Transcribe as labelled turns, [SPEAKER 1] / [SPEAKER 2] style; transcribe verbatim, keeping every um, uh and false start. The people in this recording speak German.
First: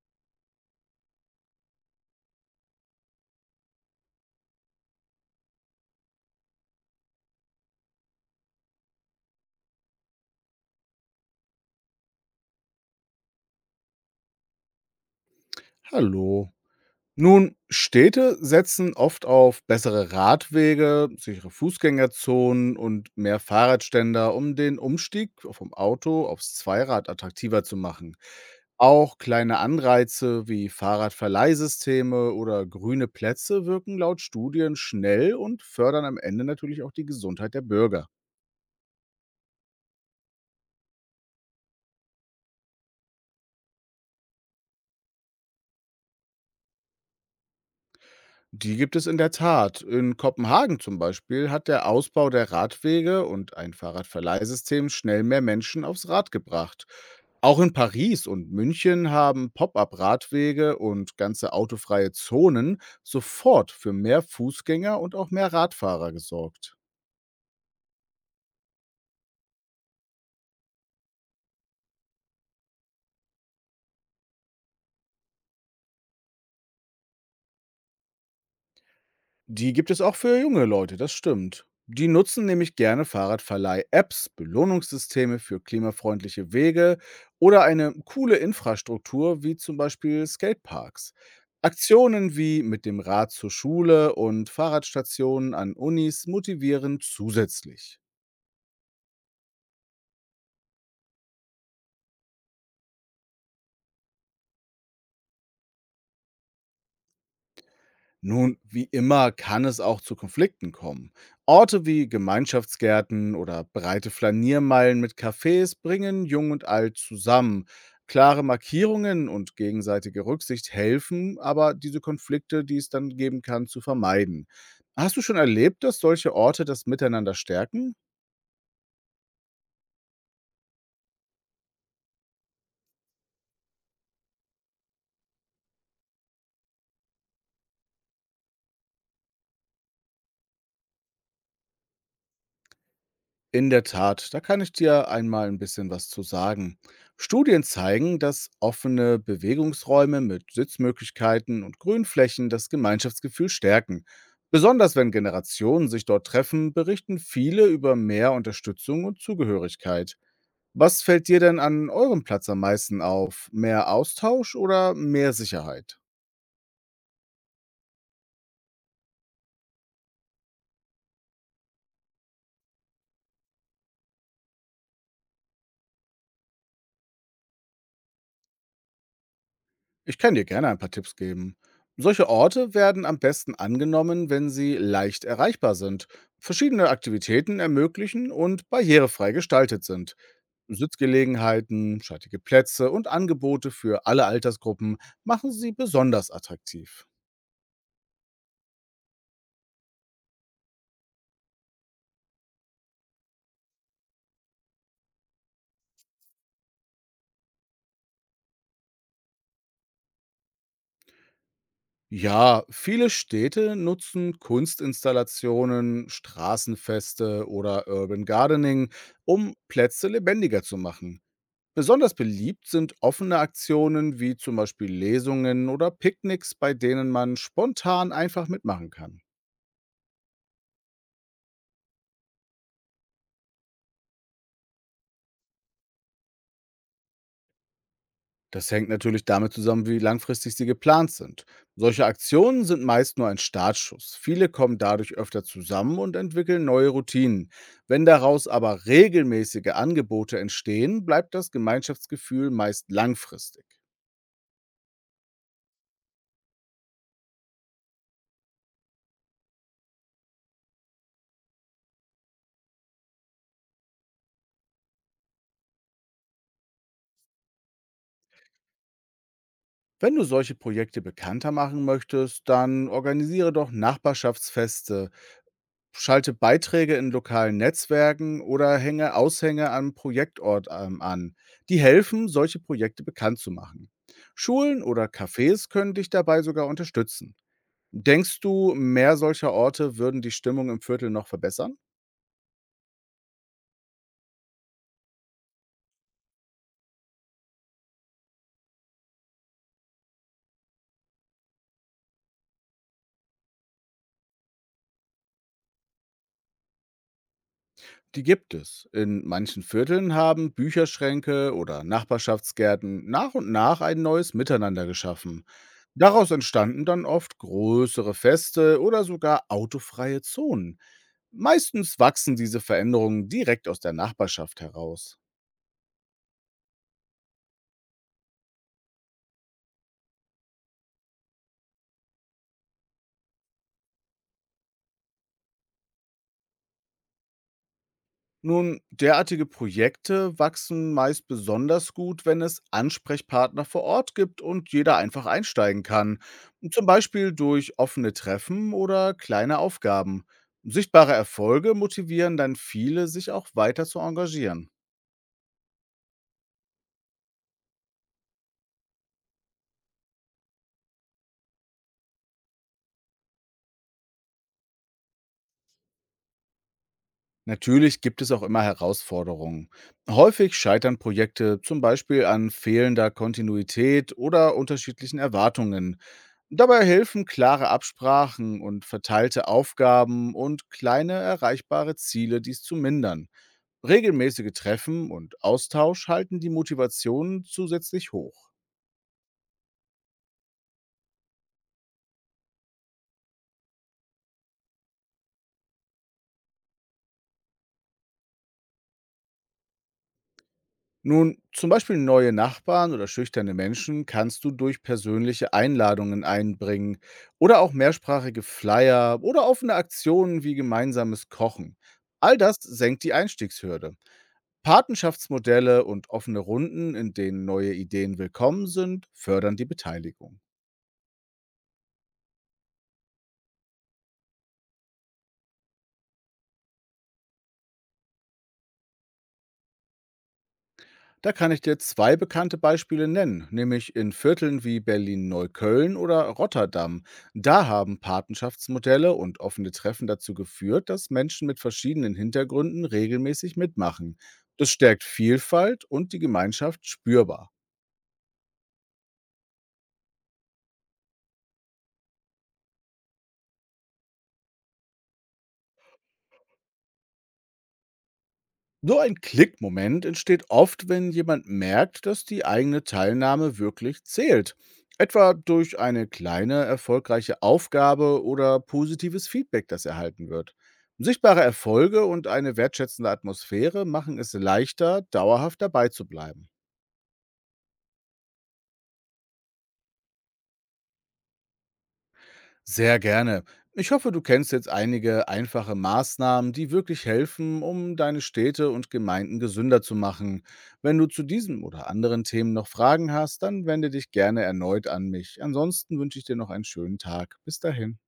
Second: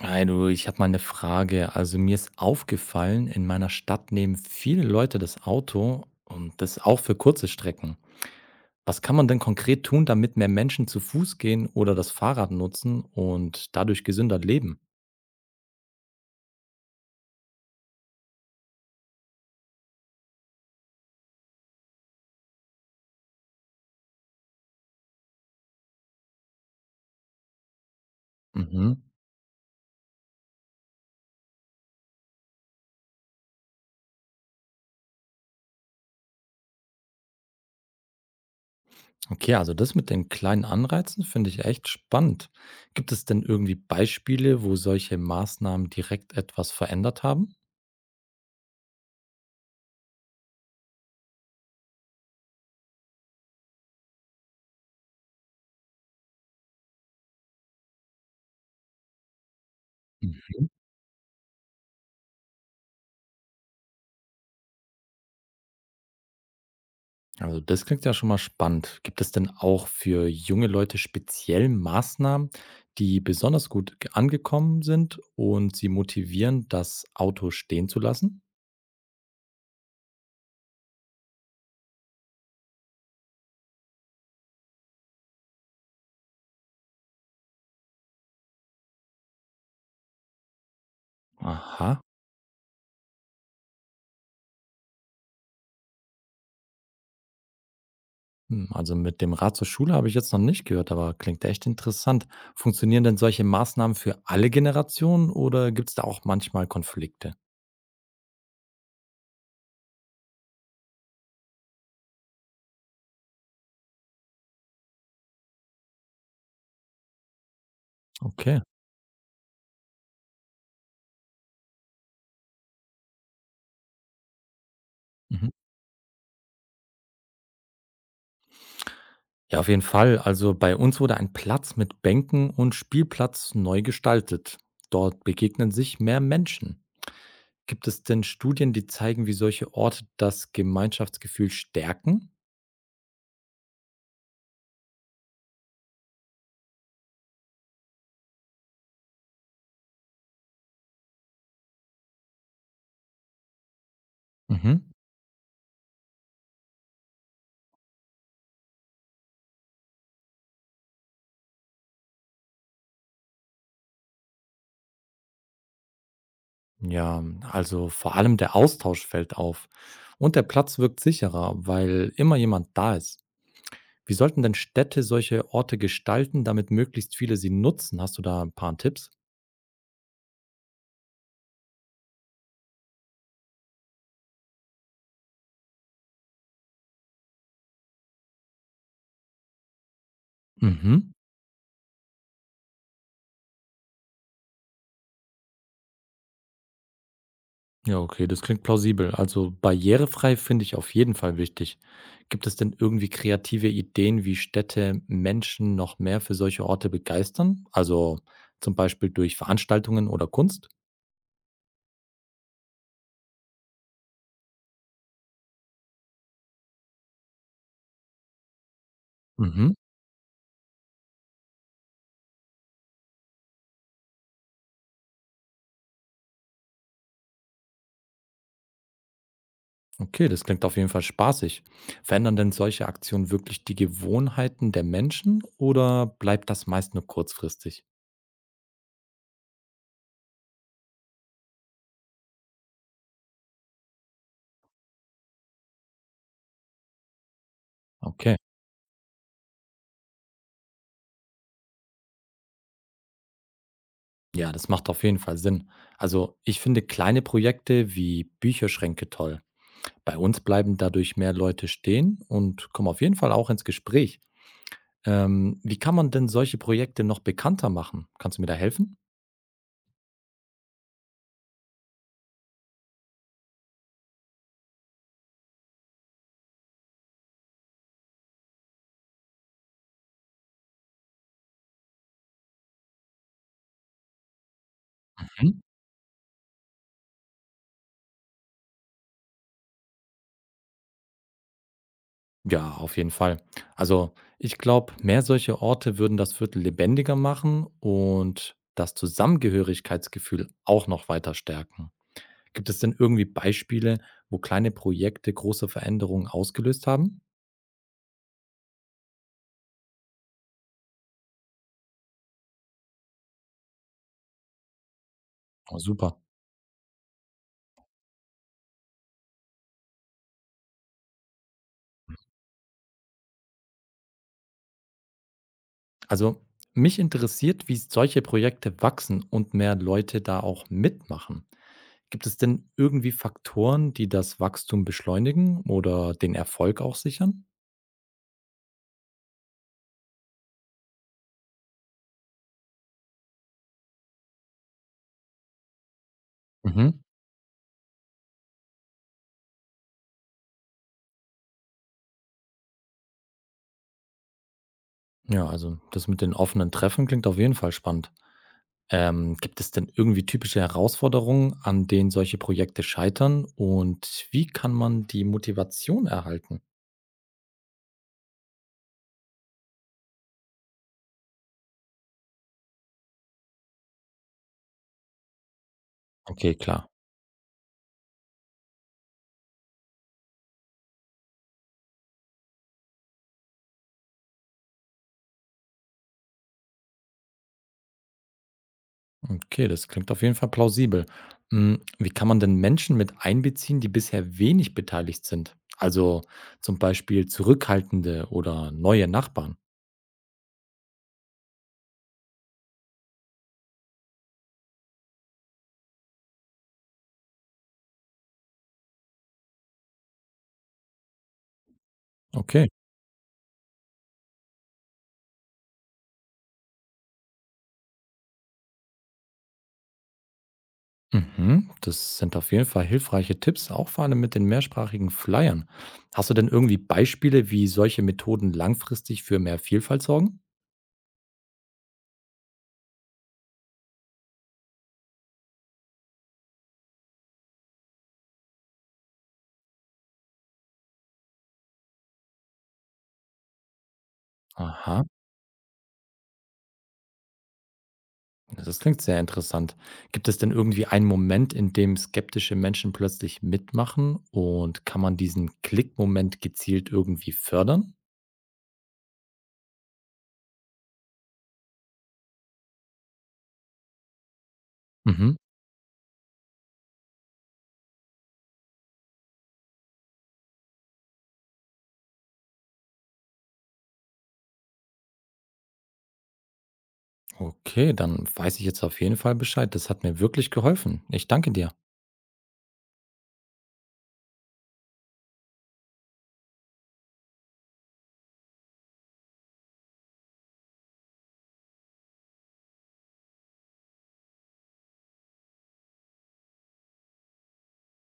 [SPEAKER 1] Hi du, ich habe mal eine Frage. Also, mir ist aufgefallen, in meiner Stadt nehmen viele Leute das Auto und das auch für kurze Strecken. Was kann man denn konkret tun, damit mehr Menschen zu Fuß gehen oder das Fahrrad nutzen und dadurch gesünder leben?
[SPEAKER 2] Hallo. Nun, Städte setzen oft auf bessere Radwege, sichere Fußgängerzonen und mehr Fahrradständer, um den Umstieg vom Auto aufs Zweirad attraktiver zu machen.
[SPEAKER 1] Mhm.
[SPEAKER 2] Auch kleine Anreize wie Fahrradverleihsysteme oder grüne Plätze wirken laut Studien schnell und fördern am Ende natürlich auch die Gesundheit der Bürger.
[SPEAKER 1] Okay, also das mit den kleinen Anreizen finde ich echt spannend. Gibt es denn irgendwie Beispiele, wo solche Maßnahmen direkt etwas verändert haben?
[SPEAKER 2] Die gibt es in der Tat. In Kopenhagen zum Beispiel hat der Ausbau der Radwege und ein Fahrradverleihsystem schnell mehr Menschen aufs Rad gebracht. Auch in Paris und München haben
[SPEAKER 1] Mhm.
[SPEAKER 2] Pop-up-Radwege und ganze autofreie Zonen sofort für mehr Fußgänger und auch mehr Radfahrer gesorgt.
[SPEAKER 1] Also das klingt ja schon mal spannend. Gibt es denn auch für junge Leute speziell Maßnahmen, die besonders gut ge- angekommen sind und sie motivieren, das Auto stehen zu lassen?
[SPEAKER 2] Die gibt es auch für junge Leute, das stimmt. Die nutzen nämlich gerne Fahrradverleih-Apps, Belohnungssysteme für klimafreundliche Wege oder eine coole Infrastruktur wie zum Beispiel Skateparks.
[SPEAKER 1] Aha.
[SPEAKER 2] Aktionen wie mit dem Rad zur Schule und Fahrradstationen an Unis motivieren zusätzlich.
[SPEAKER 1] Hm, also mit dem Rad zur Schule habe ich jetzt noch nicht gehört, aber klingt echt interessant. Funktionieren denn solche Maßnahmen für alle Generationen oder gibt es da auch manchmal Konflikte?
[SPEAKER 2] Nun, wie immer kann es auch zu Konflikten kommen. Orte wie Gemeinschaftsgärten oder breite Flaniermeilen mit Cafés bringen Jung und Alt zusammen. Klare
[SPEAKER 1] Okay.
[SPEAKER 2] Markierungen und gegenseitige Rücksicht helfen, aber diese Konflikte, die es dann geben kann, zu vermeiden. Hast du schon
[SPEAKER 1] Mhm.
[SPEAKER 2] erlebt, dass solche Orte das Miteinander stärken?
[SPEAKER 1] Ja, auf jeden Fall. Also bei uns wurde ein Platz mit Bänken und Spielplatz neu gestaltet. Dort begegnen sich mehr Menschen. Gibt es denn Studien, die zeigen, wie solche Orte das Gemeinschaftsgefühl stärken?
[SPEAKER 2] In der Tat, da kann ich dir einmal ein bisschen was zu sagen. Studien zeigen, dass offene Bewegungsräume mit Sitzmöglichkeiten und Grünflächen das Gemeinschaftsgefühl stärken.
[SPEAKER 1] Mhm.
[SPEAKER 2] Besonders wenn Generationen sich dort treffen, berichten viele über mehr Unterstützung und Zugehörigkeit. Was fällt dir denn an eurem Platz am meisten auf? Mehr Austausch oder mehr Sicherheit?
[SPEAKER 1] Ja, hm, also vor allem der Austausch fällt auf. Und der Platz wirkt sicherer, weil immer jemand da ist. Wie sollten denn Städte solche Orte gestalten, damit möglichst viele sie nutzen? Hast du da ein paar Tipps?
[SPEAKER 2] Ich kann dir gerne ein paar Tipps geben. Solche Orte werden am besten angenommen, wenn sie leicht erreichbar sind, verschiedene Aktivitäten ermöglichen und barrierefrei gestaltet sind.
[SPEAKER 1] Mhm.
[SPEAKER 2] Sitzgelegenheiten, schattige Plätze und Angebote für alle Altersgruppen machen sie besonders attraktiv.
[SPEAKER 1] Ja, okay, das klingt plausibel. Also barrierefrei finde ich auf jeden Fall wichtig. Gibt es denn irgendwie kreative Ideen, wie Städte Menschen noch mehr für solche Orte begeistern? Also zum Beispiel durch Veranstaltungen oder Kunst?
[SPEAKER 2] Ja, viele Städte nutzen Kunstinstallationen, Straßenfeste oder Urban Gardening, um
[SPEAKER 1] Mhm.
[SPEAKER 2] Plätze lebendiger zu machen. Besonders beliebt sind offene Aktionen wie zum Beispiel Lesungen oder Picknicks, bei denen man spontan einfach mitmachen kann.
[SPEAKER 1] Okay, das klingt auf jeden Fall spaßig. Verändern denn solche Aktionen wirklich die Gewohnheiten der Menschen oder bleibt das meist nur kurzfristig?
[SPEAKER 2] Das hängt natürlich damit zusammen, wie langfristig sie geplant sind. Solche Aktionen sind meist nur ein Startschuss. Viele kommen dadurch öfter zusammen und entwickeln neue Routinen. Wenn
[SPEAKER 1] Okay.
[SPEAKER 2] daraus aber regelmäßige Angebote entstehen, bleibt das Gemeinschaftsgefühl meist langfristig.
[SPEAKER 1] Ja, das macht auf jeden Fall Sinn. Also ich finde kleine Projekte wie Bücherschränke toll. Bei uns bleiben dadurch mehr Leute stehen und kommen auf jeden Fall auch ins Gespräch. Ähm, wie kann man denn solche Projekte noch bekannter machen? Kannst du mir da helfen?
[SPEAKER 2] Wenn du solche Projekte bekannter machen möchtest, dann organisiere doch Nachbarschaftsfeste, schalte Beiträge in lokalen Netzwerken oder hänge Aushänge am Projektort ähm, an. Die helfen, solche Projekte bekannt zu machen. Schulen oder
[SPEAKER 1] Mhm.
[SPEAKER 2] Cafés können dich dabei sogar unterstützen. Denkst du, mehr solcher Orte würden die Stimmung im Viertel noch verbessern?
[SPEAKER 1] Ja, auf jeden Fall. Also ich glaube, mehr solche Orte würden das Viertel lebendiger machen und das Zusammengehörigkeitsgefühl auch noch weiter stärken. Gibt es denn irgendwie Beispiele, wo kleine Projekte große Veränderungen ausgelöst haben?
[SPEAKER 2] Die gibt es. In manchen Vierteln haben Bücherschränke oder Nachbarschaftsgärten nach und nach ein neues Miteinander geschaffen.
[SPEAKER 1] Oh, super.
[SPEAKER 2] Daraus entstanden dann oft größere Feste oder sogar autofreie Zonen. Meistens wachsen diese Veränderungen direkt aus der Nachbarschaft heraus.
[SPEAKER 1] Also mich interessiert, wie solche Projekte wachsen und mehr Leute da auch mitmachen. Gibt es denn irgendwie Faktoren, die das Wachstum beschleunigen oder den Erfolg auch sichern?
[SPEAKER 2] Nun, derartige Projekte wachsen meist besonders gut, wenn es Ansprechpartner vor Ort gibt und jeder einfach einsteigen kann. Zum
[SPEAKER 1] Mhm.
[SPEAKER 2] Beispiel durch offene Treffen oder kleine Aufgaben. Sichtbare Erfolge motivieren dann viele, sich auch weiter zu engagieren.
[SPEAKER 1] Ja, also das mit den offenen Treffen klingt auf jeden Fall spannend. Ähm, gibt es denn irgendwie typische Herausforderungen, an denen solche Projekte scheitern? Und wie kann man die Motivation erhalten?
[SPEAKER 2] Natürlich gibt es auch immer Herausforderungen. Häufig scheitern Projekte zum Beispiel an fehlender Kontinuität oder unterschiedlichen Erwartungen.
[SPEAKER 1] Okay,
[SPEAKER 2] Dabei
[SPEAKER 1] klar.
[SPEAKER 2] helfen klare Absprachen und verteilte Aufgaben und kleine erreichbare Ziele, dies zu mindern. Regelmäßige Treffen und Austausch halten die Motivation zusätzlich hoch.
[SPEAKER 1] Okay, das klingt auf jeden Fall plausibel. Mm, Wie kann man denn Menschen mit einbeziehen, die bisher wenig beteiligt sind? Also zum Beispiel zurückhaltende oder neue Nachbarn.
[SPEAKER 2] Nun, zum Beispiel neue Nachbarn oder schüchterne Menschen kannst du durch persönliche Einladungen einbringen oder auch mehrsprachige Flyer oder offene Aktionen wie gemeinsames Kochen. All das
[SPEAKER 1] Okay.
[SPEAKER 2] senkt die Einstiegshürde. Patenschaftsmodelle und offene Runden, in denen neue Ideen willkommen sind, fördern die Beteiligung.
[SPEAKER 1] Mhm, das sind auf jeden Fall hilfreiche Tipps, auch vor allem mit den mehrsprachigen Flyern. Hast du denn irgendwie Beispiele, wie solche Methoden langfristig für mehr Vielfalt sorgen?
[SPEAKER 2] Da kann ich dir zwei bekannte Beispiele nennen, nämlich in Vierteln wie Berlin-Neukölln oder Rotterdam. Da haben Patenschaftsmodelle und offene Treffen dazu geführt, dass Menschen mit verschiedenen Hintergründen regelmäßig mitmachen. Das stärkt
[SPEAKER 1] Aha,
[SPEAKER 2] Vielfalt und die Gemeinschaft spürbar.
[SPEAKER 1] das klingt sehr interessant. Gibt es denn irgendwie einen Moment, in dem skeptische Menschen plötzlich mitmachen und kann man diesen Klickmoment gezielt irgendwie fördern?
[SPEAKER 2] So ein Klickmoment entsteht oft, wenn jemand merkt, dass die eigene Teilnahme wirklich zählt. Etwa
[SPEAKER 1] Mhm.
[SPEAKER 2] durch eine kleine, erfolgreiche Aufgabe oder positives Feedback, das erhalten wird. Sichtbare Erfolge und eine wertschätzende Atmosphäre machen es leichter, dauerhaft dabei zu bleiben.
[SPEAKER 1] Okay, dann weiß ich jetzt auf jeden Fall Bescheid. Das hat mir wirklich geholfen. Ich danke dir.
[SPEAKER 2] Sehr gerne. Ich hoffe, du kennst jetzt einige einfache Maßnahmen, die wirklich helfen, um deine Städte und Gemeinden gesünder zu machen. Wenn du zu diesem oder anderen Themen noch Fragen hast, dann wende dich gerne erneut an mich. Ansonsten wünsche ich dir noch einen schönen Tag. Bis dahin.